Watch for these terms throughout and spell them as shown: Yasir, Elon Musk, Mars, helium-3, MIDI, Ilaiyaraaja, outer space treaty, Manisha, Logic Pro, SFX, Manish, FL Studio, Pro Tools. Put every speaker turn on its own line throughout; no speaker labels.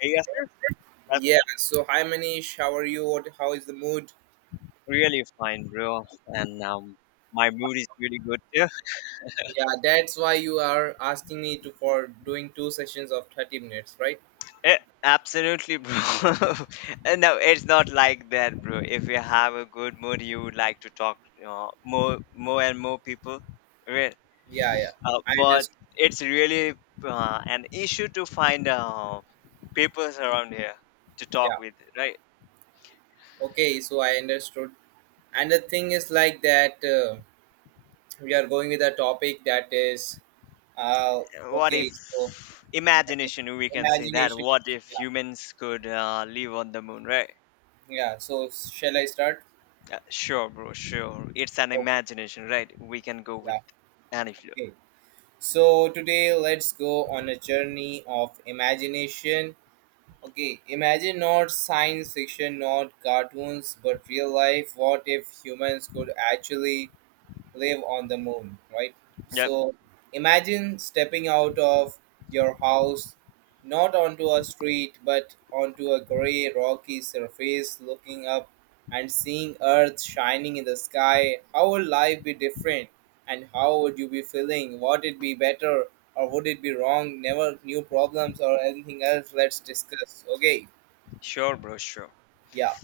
Hey Yasser, welcome.
Yeah, so hi Manish, how are you? How is the mood?
Really fine, bro. And my mood is really good too.
Yeah, that's why you are asking me to for doing two sessions of 30 minutes, right?
Eh, absolutely, bro. And no, it's not like that, bro. If you have a good mood, you would like to talk more and more people, right?
Yeah, yeah. I
But
just.
it's really an issue to find people around here to
Yeah.
talk with, right?
Okay, so I understood. And the thing is like that we are going with a topic that is uh
What
okay,
if
so that is
imagination? We can say that.
imagination.
What if
Yeah.
humans could live on the moon, right?
Yeah, so shall I start?
Sure, bro, sure. It's an
Okay.
imagination, right? We can go with
Yeah.
any flow.
Okay. So today let's go on a journey of imagination. Okay, imagine not science fiction, not cartoons, but real life. What if humans could actually live on the moon, right?
Yep,
So imagine stepping out of your house, not onto a street, but onto a gray, rocky surface, looking up and seeing Earth shining in the sky. How would life be different? And how would you be feeling? Would it be better or would it be wrong? Never new problems or anything else. Let's discuss. Okay.
sure, bro, sure.
Yeah.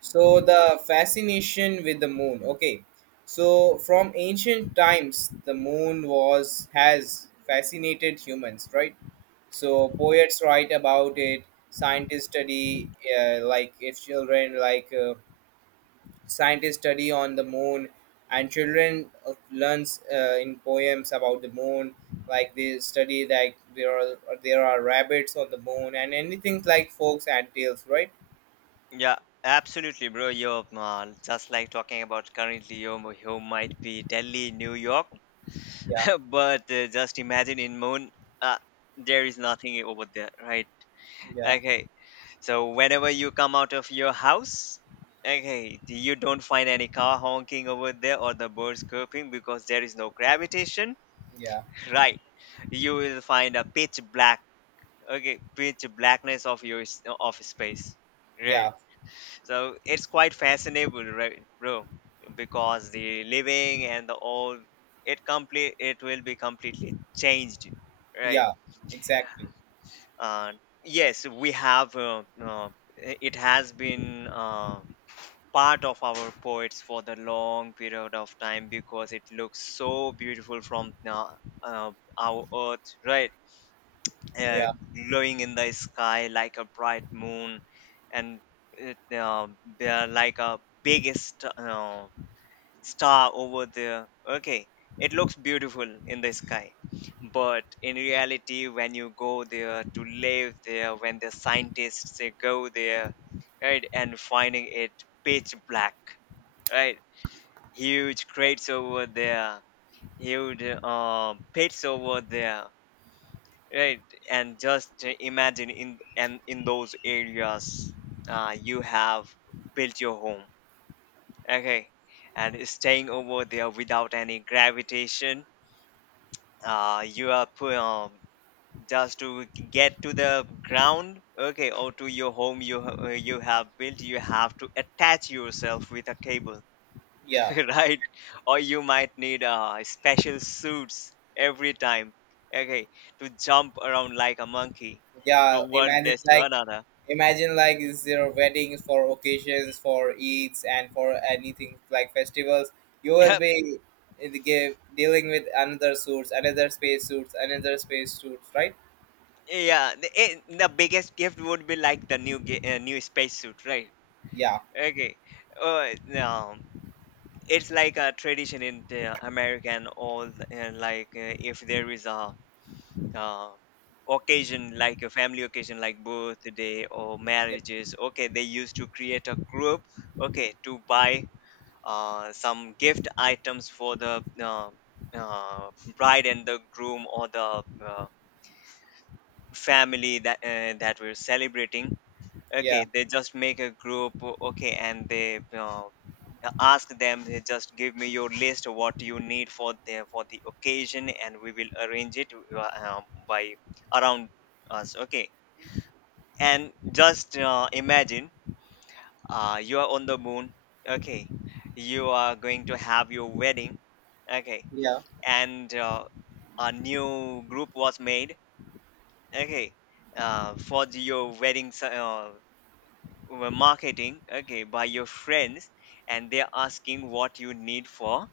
So the fascination with the moon. Okay. So from ancient times the moon was has fascinated humans, right? So poets write about it, scientists study, like if children like, scientists study on the moon, and children learns in poems about the moon, like they study that there are rabbits on the moon and anything like folks and tales, right?
Yeah, absolutely, bro. You're just like talking about currently, you might be Delhi, New York,
Yeah.
but just imagine in moon, uh, there is nothing over there, right?
Yeah.
Okay, so whenever you come out of your house, okay, you don't find any car honking over there or the birds chirping because there is no gravitation,
Yeah.
right? You will find a pitch black, okay, pitch blackness of of space,
Yeah.
right. So it's quite fascinating, right, bro? Because the living and the old, it will be completely changed, right.
Yeah, exactly.
uh, yes, we have it has been part of our poets for the long period of time because it looks so beautiful from uh, our earth, right. uh,
Yeah,
Glowing in the sky like a bright moon. And it, uh, they're like a biggest star over there, okay. It looks beautiful in the sky, but in reality, when you go there to live there, when the scientists, they go there, right, and finding it pitch black, right, huge crates over there, huge pits over there. Right, and just imagine in those areas, you have built your home, okay, and staying over there without any gravitation. Uh, you are pu- um, just to get to the ground, okay, or to your home you have built. You have to attach yourself with a cable,
yeah,
right? Or you might need special suits every time, okay, to jump around like a monkey
yeah.
from one
Imagine
place to
like
another.
imagine like is there weddings for occasions, for Eids, and for anything like festivals. You will
Yep.
be in the game dealing with another suits, another space suits, another space suits, right?
Yeah. The biggest gift would be like the new spacesuit, right?
Yeah,
Okay. No, it's like a tradition in the American all if there is a uh, occasion, like a family occasion, like birthday or
yeah,
marriages, okay, they used to create a group, okay, to buy some gift items for the uh, bride and the groom, or the family that we're celebrating.
yeah,
Okay, they just make a group, okay, and they ask them. They just give me your list of what you need for the occasion, and we will arrange it by around us. Okay, and just imagine you are on the moon. Okay, you are going to have your wedding. Okay,
yeah,
and a new group was made. Okay, your wedding, were marketing, okay, by your friends, and they're asking what you need for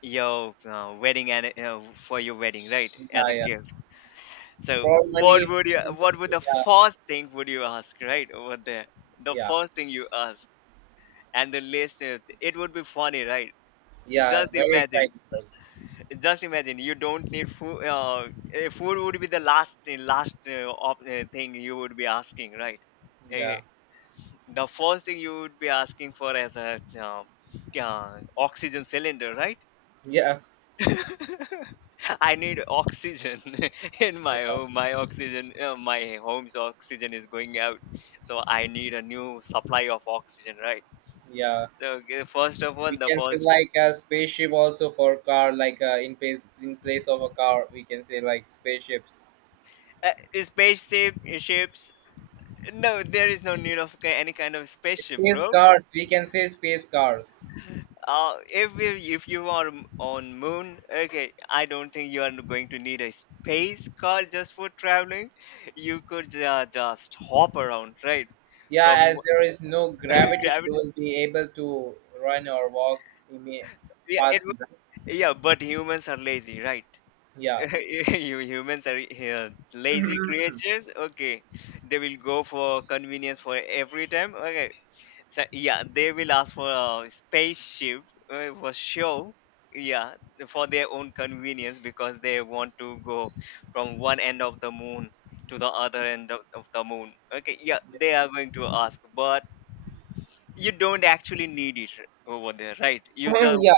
your wedding, and for your wedding, right, as
yeah.
a
Yeah.
gift. So what would you,
For money,
what would the
yeah,
first thing would you ask, right, over there, the
yeah,
first thing you ask, and the list, it would be funny, right?
yeah.
Just
Very
imagine,
exciting, right?
just imagine, you don't need food, food would be the last thing you would be asking, right? Eh,
Yeah,
the first thing you would be asking for as a yeah, oxygen cylinder, right?
yeah,
I need oxygen in my
yeah.
home. My oxygen, my home's oxygen is going out, so I need a new supply of oxygen, right?
Yeah.
So first of all,
We
the
can say
first
like a spaceship also for car, like, in place of a car we can say like spaceships.
uh, spaceship ships. No, there is no need of any kind of spaceship,
Space
bro.
cars, we can say space cars.
If you, if you are on moon, okay, I don't think you are going to need a space car just for traveling. You could just hop around, right?
Yeah,
From
as there is no gravity you
gravity.
will be able to run or walk in a
Yeah,
fast.
yeah, but humans are lazy, right?
Yeah.
You humans are lazy creatures. Okay, they will go for convenience for every time. Okay, so, yeah, they will ask for a spaceship for show. Yeah, for their own convenience, because they want to go from one end of the moon to the other end of the moon. Okay, yeah, they are going to ask, but you don't actually need it over there, right? You just
Yeah.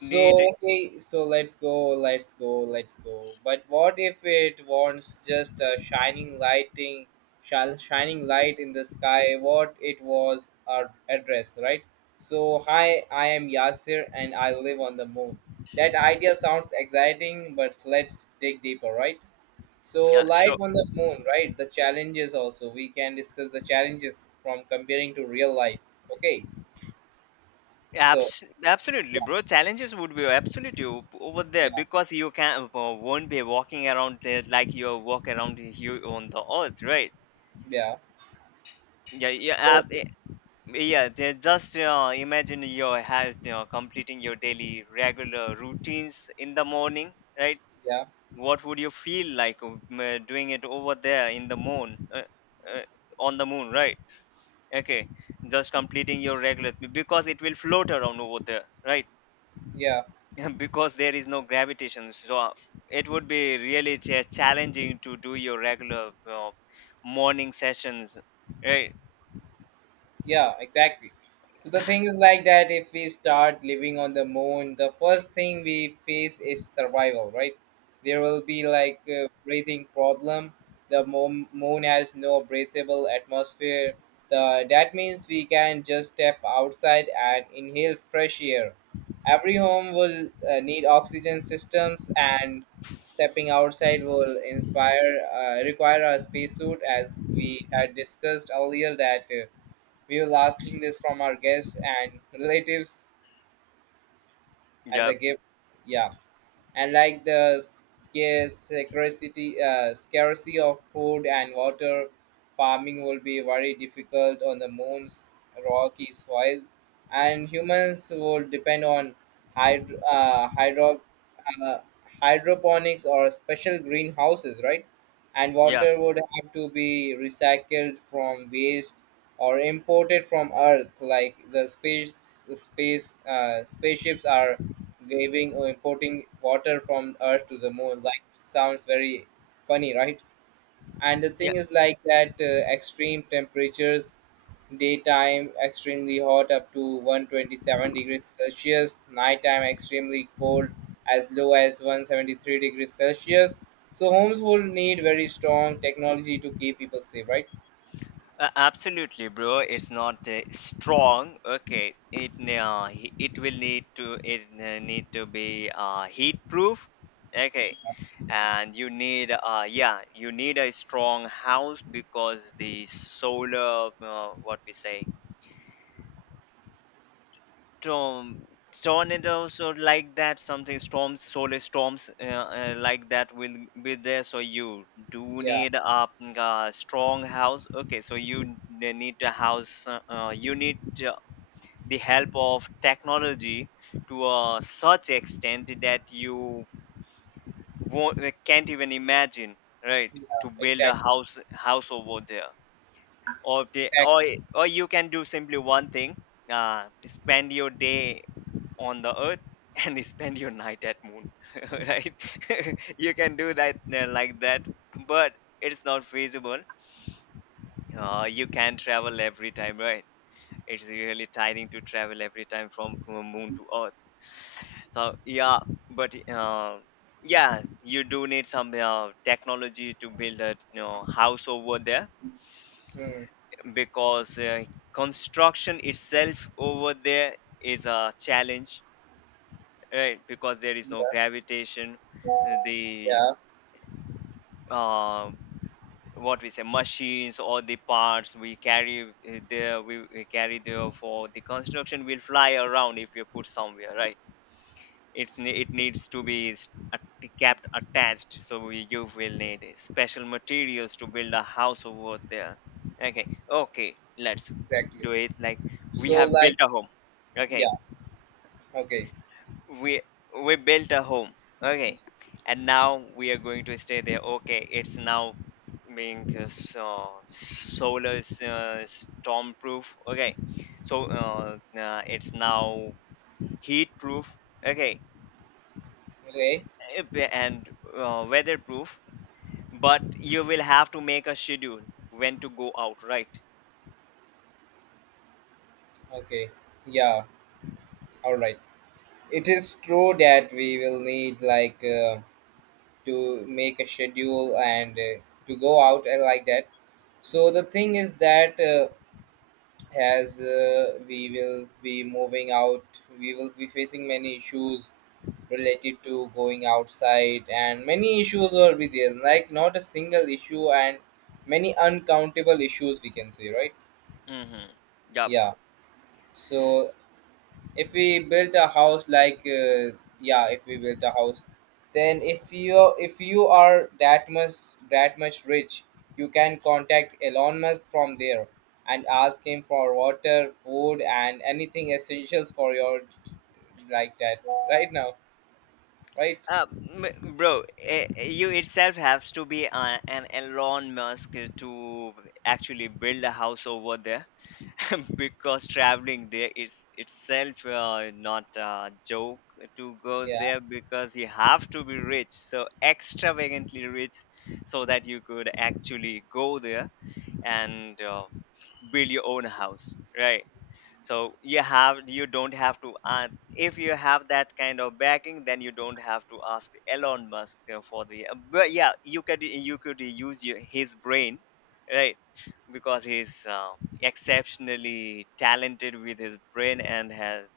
need,
okay, so let's go, let's go, let's go. But what if it wants just a shining lighting, shall shining light in the sky? What it was our address, right? So hi, I am Yasir, and I live on the moon. That idea sounds exciting, but let's dig deeper, right? So
yeah,
life
sure.
on the moon, right? The challenges also. We can discuss the challenges from comparing to real life. Okay. So
Absolutely,
yeah,
bro. Challenges would be absolutely over
yeah,
there, because you can won't be walking around there like you walk around here on the earth, right?
yeah.
Yeah, yeah,
So,
Yeah, they just imagine your health, you know, completing your daily regular routines in the morning, right?
yeah,
What would you feel like doing it over there in the moon, uh, on the moon, right? Okay, just completing your regular, because it will float around over there, right?
yeah,
Because there is no gravitation, so it would be really challenging to do your regular morning sessions, right?
yeah, exactly. So the thing is like that if we start living on the moon, the first thing we face is survival, right? There will be like a breathing problem. The moon has no breathable atmosphere. That means we can just step outside and inhale fresh air. Every home will need oxygen systems, and stepping outside will inspire require a spacesuit, as we had discussed earlier that we were asking this from our guests and relatives as a
Yep.
gift. Yeah. And like the scarce scarcity scarcity of food and water. Farming will be very difficult on the moon's rocky soil, and humans will depend on hydro, uh, hydro uh, hydroponics or special greenhouses, right? And
Yeah.
water would have to be recycled from waste or imported from Earth, like the spaceships are graving or importing water from Earth to the moon, like, sounds very funny, right? And the
Yeah.
thing is like that, extreme temperatures: daytime extremely hot, up to 127 degrees celsius; nighttime extremely cold, as low as 173 degrees celsius. So homes will need very strong technology to keep people safe, right?
Absolutely, bro. It's not strong. Okay, it it will need to, it need to be heat proof. Okay, and you need, uh, yeah, you need a strong house, because the solar, what we say, storm, tornadoes or like that, something storms, solar storms, like that will be there. So you do
Yeah.
need a, a strong house. Okay, so you need a house. You need uh, the help of technology to such extent that you won't, can't even imagine, right?
Yeah,
To build a
exactly.
house over there, or
Exactly.
or you can do simply one thing, spend your day on the earth and spend your night at moon. Right, you can do that, like that, but it's not feasible. You can travel every time, right? It's really tiring to travel every time from moon to earth. So yeah, but yeah, you do need some technology to build a, you know, house over there,
Hmm.
because construction itself over there is a challenge, right? Because there is no
Yeah.
gravitation. The
Yeah,
uh, what we say, machines or the parts we carry there, we carry there for the construction, will fly around if you put somewhere, right? It needs to be kept attached, so you will need special materials to build a house over there, okay. Okay, let's
exactly.
do it like, we
So,
have
like,
built a home, okay.
yeah. Okay.
We we built a home, okay, and now we are going to stay there, okay. It's now being, so solar, storm proof, okay. So, it's now heat proof, okay.
Okay.
And weather proof. But you will have to make a schedule when to go out, right.
Okay. Yeah. All right. It is true that we will need like, to make a schedule and, to go out and like that. So the thing is that as we will be moving out, we will be facing many issues related to going outside, and many issues will be there. Like not a single issue, and many uncountable issues we can say, right?
Mm-hmm. Yep.
Yeah. So if we built a house like, yeah if we built a house, then if you, if you are that much rich, you can contact Elon Musk from there and ask him for water, food, and anything essentials for your, like that, right now, right?
Uh, Bro, you itself have to be an Elon Musk to actually build a house over there, because traveling there is itself not a joke to go
Yeah,
there, because you have to be rich, so extravagantly rich, so that you could actually go there and build your own house, right? So you have, you don't have to, if you have that kind of backing, then you don't have to ask Elon Musk for the but yeah, you could use your, his brain, right. Because he's exceptionally talented with his brain, and has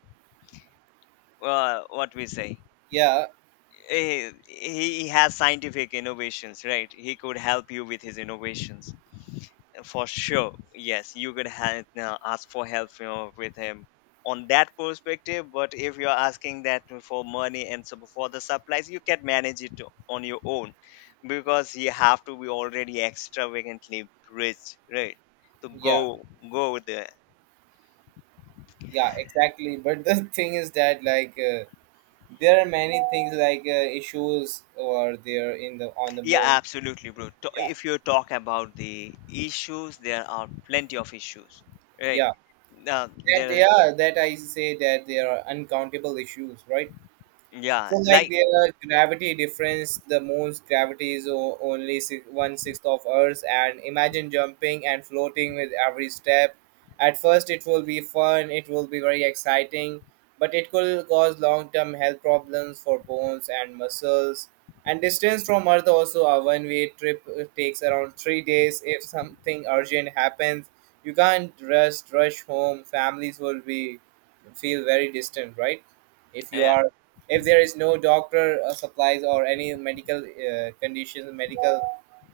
what we say
yeah,
eh, he has scientific innovations, right, he could help you with his innovations for sure. Yes, you could ask for help, you know, with him on that perspective, but if you're asking that for money and so for the supplies, you can manage it on your own, because you have to be already extravagantly rich, right, to
yeah,
go there.
yeah, exactly. But the, thing is that, like, there are many things like, issues over there in the, on the
Yeah,
moon.
absolutely, bro.
Yeah,
If you talk about the issues, there are plenty of issues, right.
yeah.
Now
That,
there,
yeah, that I say, that there are uncountable issues, right?
yeah,
So like
like,
their gravity difference, the moon's gravity is only one sixth of Earth's, and imagine jumping and floating with every step. At first, it will be fun, it will be very exciting, but it could cause long-term health problems for bones and muscles. And distance from Earth, also a one-way trip takes around 3 days. If something urgent happens, you can't rush home. Families will be feel very distant, right? If you
uh,
are, if there is no doctor supplies or any medical conditions, medical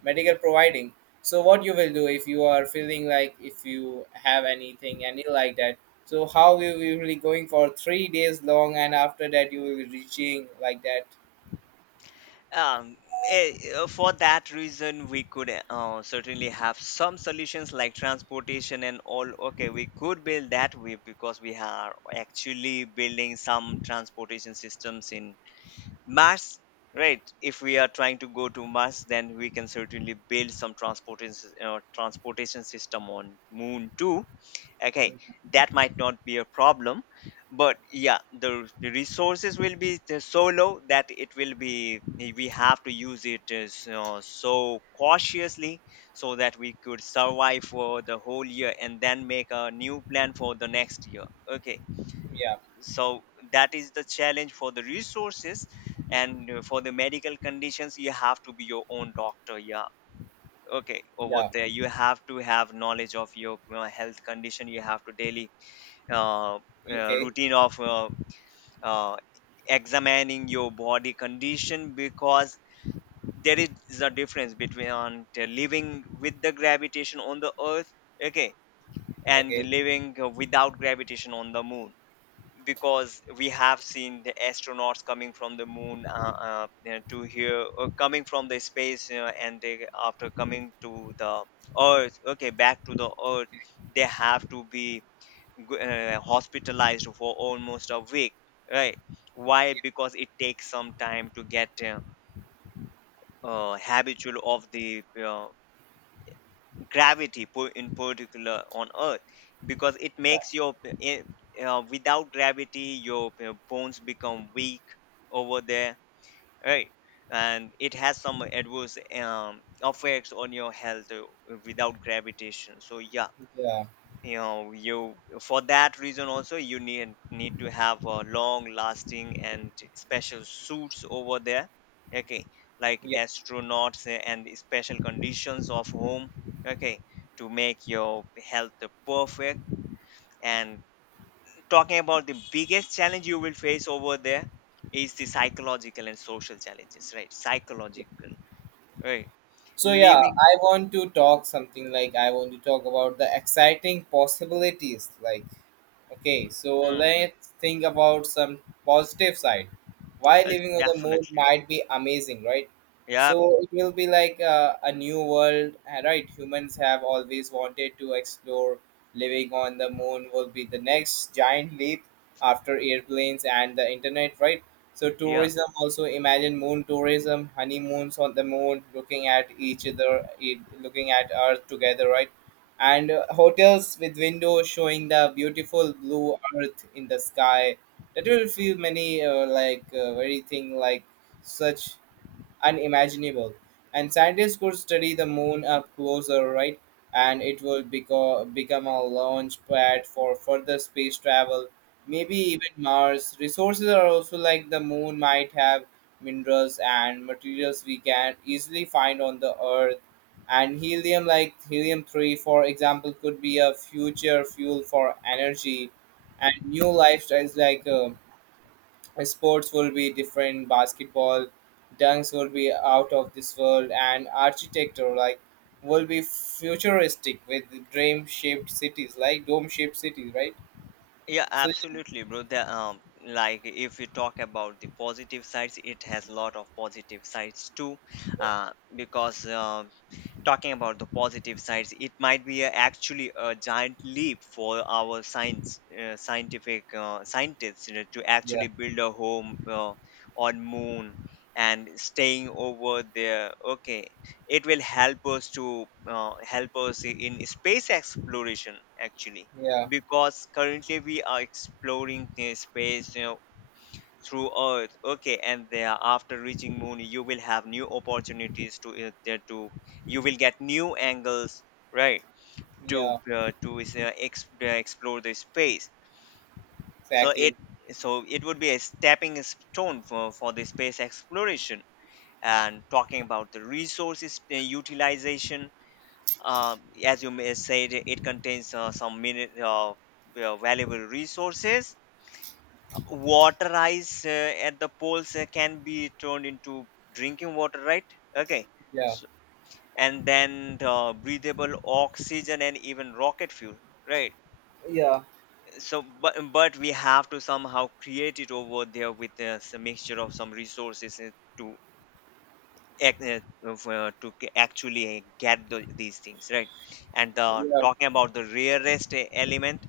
medical providing, so what you will do if you are feeling like, if you have anything, any, like that? So how you will be going for 3 days long, and after that you will be reaching, like that?
um, for that reason, we could certainly have some solutions like transportation and all. Okay, we could build that way, because we are actually building some transportation systems in Mars, right? If we are trying to go to Mars, then we can certainly build some transportation, transportation system on Moon too. Okay, that might not be a problem, but yeah, the resources will be so low that it will be we have to use it, so cautiously, so that we could survive for the whole year and then make a new plan for the next year. Okay,
Yeah.
so that is the challenge for the resources. And for the medical conditions you have to be your own doctor, yeah. Okay, over
Yeah.
there you have to have knowledge of your health condition. You have to daily uh,
Okay.
routine of uh, examining your body condition, because there is a difference between on the living with the gravitation on the earth, okay, and
Okay.
living without gravitation on the moon, because we have seen the astronauts coming from the moon, you know, to here, coming from the space, you know, and they after coming to the earth, okay, back to the earth they have to be hospitalized for almost a week, right? Why?
Yeah.
Because it takes some time to get habitual of the in particular on earth, because it
Yeah.
makes your without gravity your bones become weak over there, right? And it has some adverse effects on your health, without gravitation, so yeah,
Yeah,
you know you for that reason also you need to have a long lasting and special suits over there, okay, like
yeah.
astronauts and special conditions of home, okay, to make your health perfect. And talking about the biggest challenge you will face over there, is the psychological and social challenges, right?
Yeah.
Psychological, right?
So yeah,
Living.
I want to talk something like, I want to talk about the exciting possibilities, like, okay, so
Mhm.
let's think about some positive side. Why living on the moon
Definitely,
might be amazing, right?
yeah.
So it will be like, a new world, right? Humans have always wanted to explore. Living on the moon will be the next giant leap after airplanes and the internet, right? So
Yeah.
tourism also, imagine moon tourism, honeymoons on the moon, looking at each other, looking at Earth together, right? And hotels with windows showing the beautiful blue Earth in the sky, that will feel many, like, very thing like such, unimaginable. And scientists could study the moon up closer, right? And it would become a launch pad for further space travel, maybe even Mars. Resources are also, like, the moon might have minerals and materials we can easily find on the Earth. And helium, like helium 3, for example, could be a future fuel for energy. And new lifestyles, like, sports will be different, basketball dunks will be out of this world, and architecture like will be futuristic with dream shaped cities like dome shaped cities, right?
Yeah,
So
absolutely, bro. Like if we talk about the positive sides, it has lot of positive sides too, because talking about the positive sides, it might be actually a giant leap for our science scientific scientists, you know, to
yeah,
actually build a home on moon, and staying over there. Okay, it will help us to help us in space exploration actually,
yeah,
because currently we are exploring the space, you know, through Earth. Okay, and there after reaching Moon, you will have new opportunities to there to you will get new angles, right? To
yeah,
uh, to is, uh, ex- uh, explore the space. So
exactly.
it would be a stepping stone for the space exploration. And talking about the resources utilization, uh, as you may said, it contains some minute, valuable resources, water ice at the poles can be turned into drinking water, right? Okay,
Yeah,
so, and then the breathable oxygen and even rocket fuel, right?
yeah,
So, but we have to somehow create it over there with some mixture of some resources, to ac- actually get the, these things, right? And
yeah,
talking about the rarest element,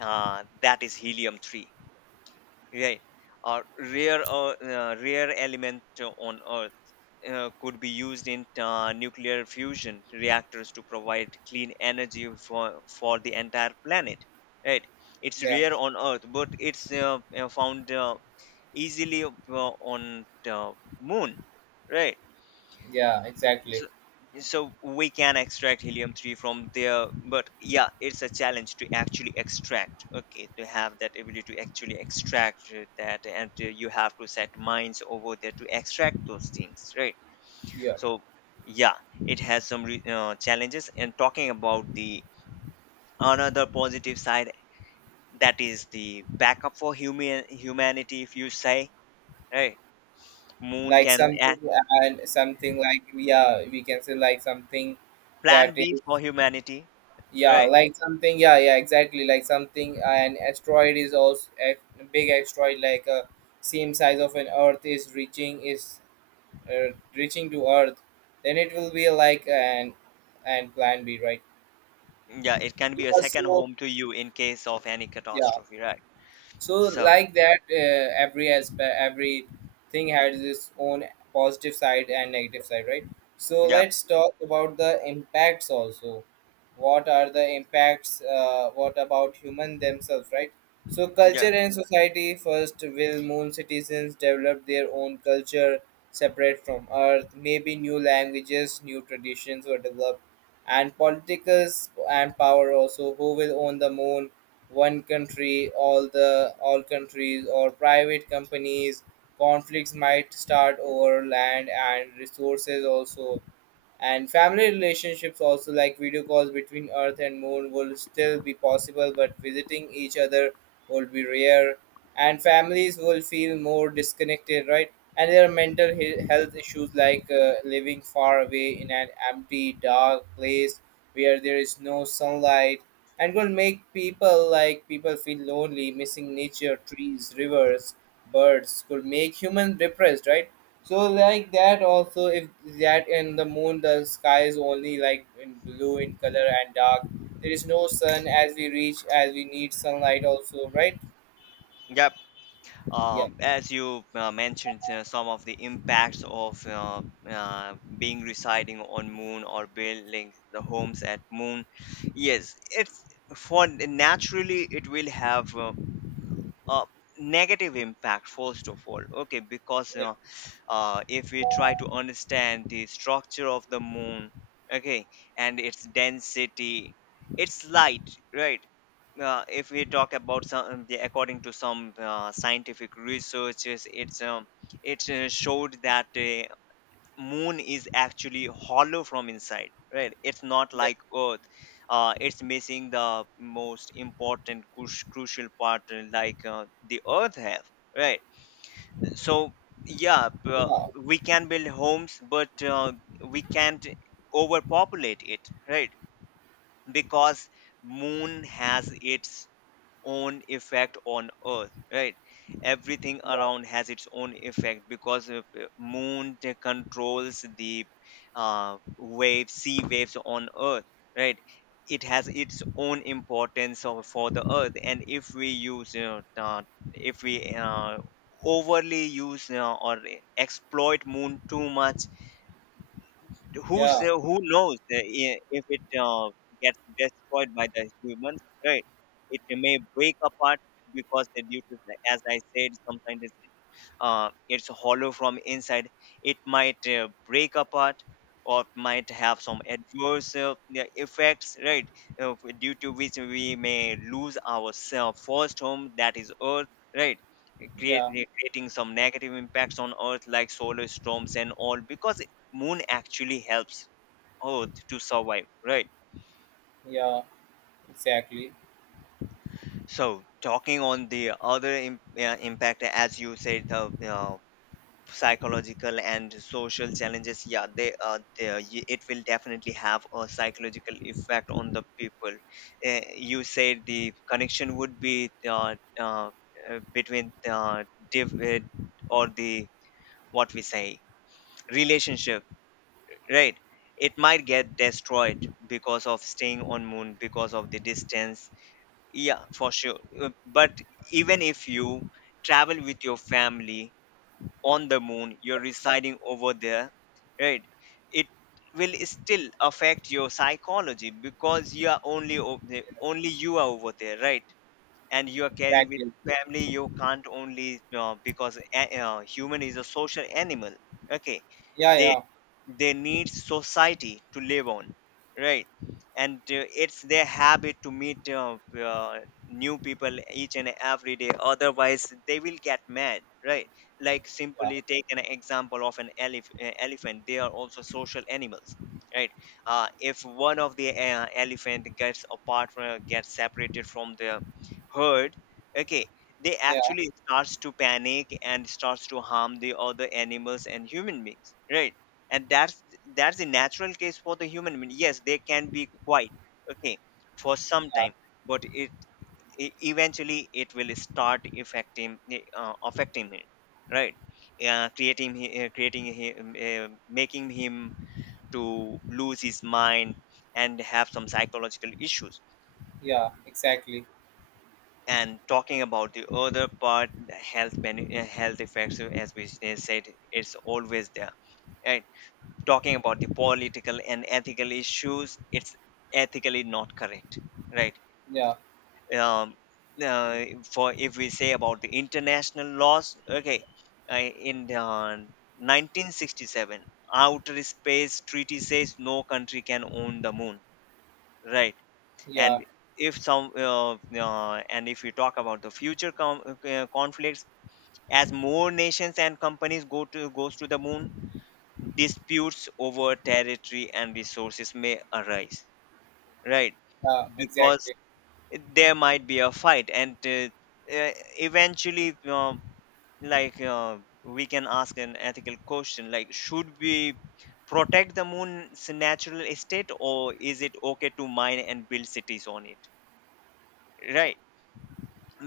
that is helium 3, right? Or rare, rare element on earth, could be used in nuclear fusion reactors to provide clean energy for the entire planet, right? It's
yeah,
rare on earth, but it's found easily on the moon, right?
yeah, exactly.
So, so we can extract helium-3 from there, but yeah, it's a challenge to actually extract. Okay, to have that ability to actually extract that, and you have to set mines over there to extract those things, right?
Yeah,
So yeah, it has some challenges. And talking about the another positive side, that is the backup for humanity, if you say, right? Moon
like
can
something.
act
And something like, yeah, we can say like something, that
plan B
is.
for humanity,
Yeah,
right?
like something. Yeah, yeah, exactly. Like something. An asteroid is also, a big asteroid, like a same size of an Earth, is reaching, is reaching to Earth. Then it will be like, an and plan B, right?
Yeah, it can
Yeah,
be a second
so
home to you in case of any
yeah.
catastrophe, right?
So
So,
like that, every aspect, every thing has its own positive side and negative side, right? So
yep,
let's talk about the impacts also. What are the impacts, what about human themselves, right? So culture
yep,
and society first, will moon citizens develop their own culture separate from Earth? Maybe new languages, new traditions were developed. And politicals and power also, who will own the moon? One country, all countries, or private companies? Conflicts might start over land and resources also. And family relationships also, like video calls between Earth and moon will still be possible, but visiting each other will be rare, and families will feel more disconnected, right? And there are mental health issues, like, living far away in an empty dark place where there is no sunlight, and will make people feel lonely, missing nature, trees, rivers, birds, could make human depressed, right? So like that also, if that in the moon the sky is only like in blue in color and dark. There is no sun, as we reach as we need sunlight also, right?
yep.
Yeah.
As you mentioned, some of the impacts of being residing on moon or building the homes at moon. Yes, it's for naturally it will have a negative impact first of all. Okay, because
Yeah.
if we try to understand the structure of the moon, okay, and its density, its light, right? If we talk about according to some scientific researches, it's it showed that the moon is actually hollow from inside, right? It's not
Yeah.
like earth. It's missing the most important crucial part, like the earth have, right? So yeah,
Yeah.
we can build homes, but we can't overpopulate it, right? Because moon has its own effect on earth, right? Everything around has its own effect, because moon controls the waves sea waves on earth, right? It has its own importance for the earth, and if we if we uh, overly use, or exploit moon too much,
Yeah.
who knows if it gets destroyed by the humans, right? It may break apart, because the due to as I said sometimes, it's hollow from inside, it might break apart or might have some adverse, yeah, effects, right? Due to which we may lose our self first home, that is earth, right?
Yeah.
Creating some negative impacts on earth like solar storms and all, because moon actually helps earth to survive, right?
Yeah, exactly.
So talking on the other impact, as you said, psychological and social challenges, yeah, they are there. It will definitely have a psychological effect on the people. You said the connection would be uh, between the div- or the, what we say, relationship, right? It might get destroyed because of staying on moon, because of the distance, yeah, for sure. But even if you travel with your family on the moon, you're residing over there, right? It will still affect your psychology, because you are only you are over there, right? And you are caring with
Exactly.
family, you can't only, because human is a social animal, okay,
Yeah.
they
Yeah.
they need society to live on, right? And it's their habit to meet uh, new people each and every day, otherwise they will get mad, right? Like
Yeah.
simply take an example of an elephant, they are also social animals, right? If one of the elephant gets separated from the hurt, okay, they
Yeah.
actually starts to panic and starts to harm the other animals and human beings, right? And that's the natural case for the human being, yes, they can be quiet, okay, for some
Yeah.
time, but eventually it will start affecting him, right? Eh, creating he- creating him Making him to lose his mind and have some psychological issues.
Yeah, exactly.
And talking about the other part, the health effects, as said, it's always there, right? Talking about the political and ethical issues, it's ethically not correct, right?
Yeah.
um, uh, for, if we say about the international laws, okay, in 1967 outer space treaty says no country can own the moon, right?
Yeah.
And if some and if we talk about the future conflicts, as more nations and companies go to goes to the moon, disputes over territory and resources may arise, right?
Yeah,
Because
exactly.
there might be a fight, and uh, eventually, we can ask an ethical question, like should we protect the moon's natural estate, or is it okay to mine and build cities on it, right?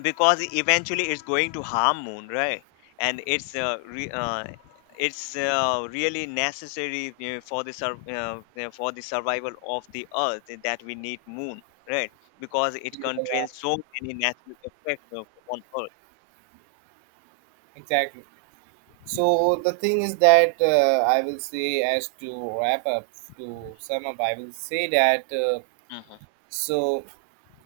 Because eventually it's going to harm moon, right? And it's really necessary, you for the survival of the earth, that we need moon, right? Because it
Yeah. Yeah,
controls so many natural effects on earth.
exactly. So the thing is that, I will say, as to sum up, I will say that,
Hmm.
so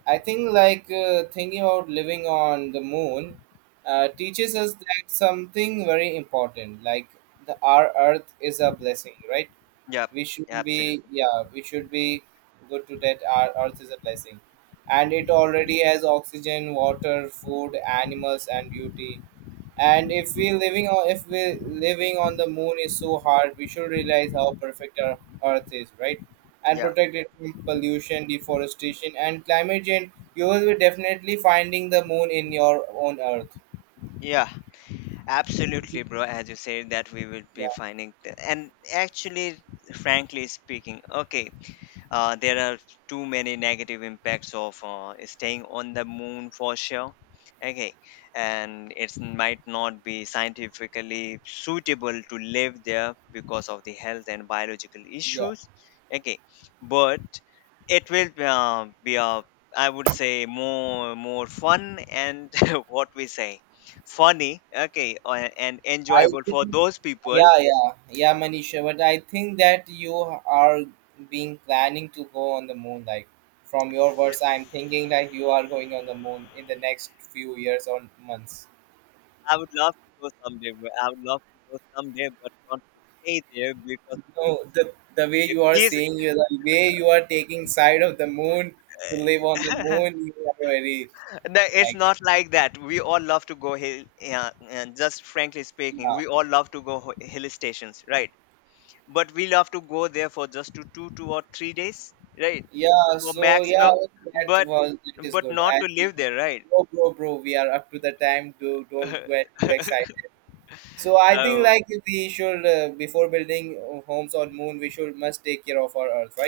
I think like, thinking about living on the moon teaches us that something very important, like, the our Earth is a blessing, right?
Yeah,
We should be,
absolutely.
yeah, we should be good to that, our Earth is a blessing, and it already has oxygen, water, food, animals, and beauty. And if we living on, if we living on the moon is so hard, we should realize how perfect our Earth is, right? And
Yeah,
protect it from pollution, deforestation, and climate change. You will be definitely finding the moon in your own Earth.
yeah, absolutely, bro, as you said, that we will be
Yeah,
finding and actually, frankly speaking, okay, there are too many negative impacts of staying on the moon for sure. Okay, and it might not be scientifically suitable to live there because of the health and biological
yeah.
issues. Okay, but it will be a, I would say, more fun and what we say, funny, okay, and
I
enjoyable for
think,
those people.
yeah, yeah, yeah, Manisha. But I think that you are being planning to go on the moon. Like from your words, I'm thinking like you are going on the moon in the next few years or months.
I would love to go someday, but not to stay there, because
No, the way
okay,
you are
please,
saying, you the way you are taking side of the moon, to live on the moon, you are very,
no, it's
like that.
not like that. We all love to go hill, yeah, and just frankly speaking,
Yeah.
we all love to go hill stations, right? But we love to go there for just to two, 2 or 3 days, right?
Yeah,
For
so yeah,
maximum,
well,
but
that is good.
not
As
to
we,
live there, right?
bro, bro, bro, we are up to the time, to don't get too excited. So I think like
So
we should, before building homes on moon, we should must take care of our Earth, right?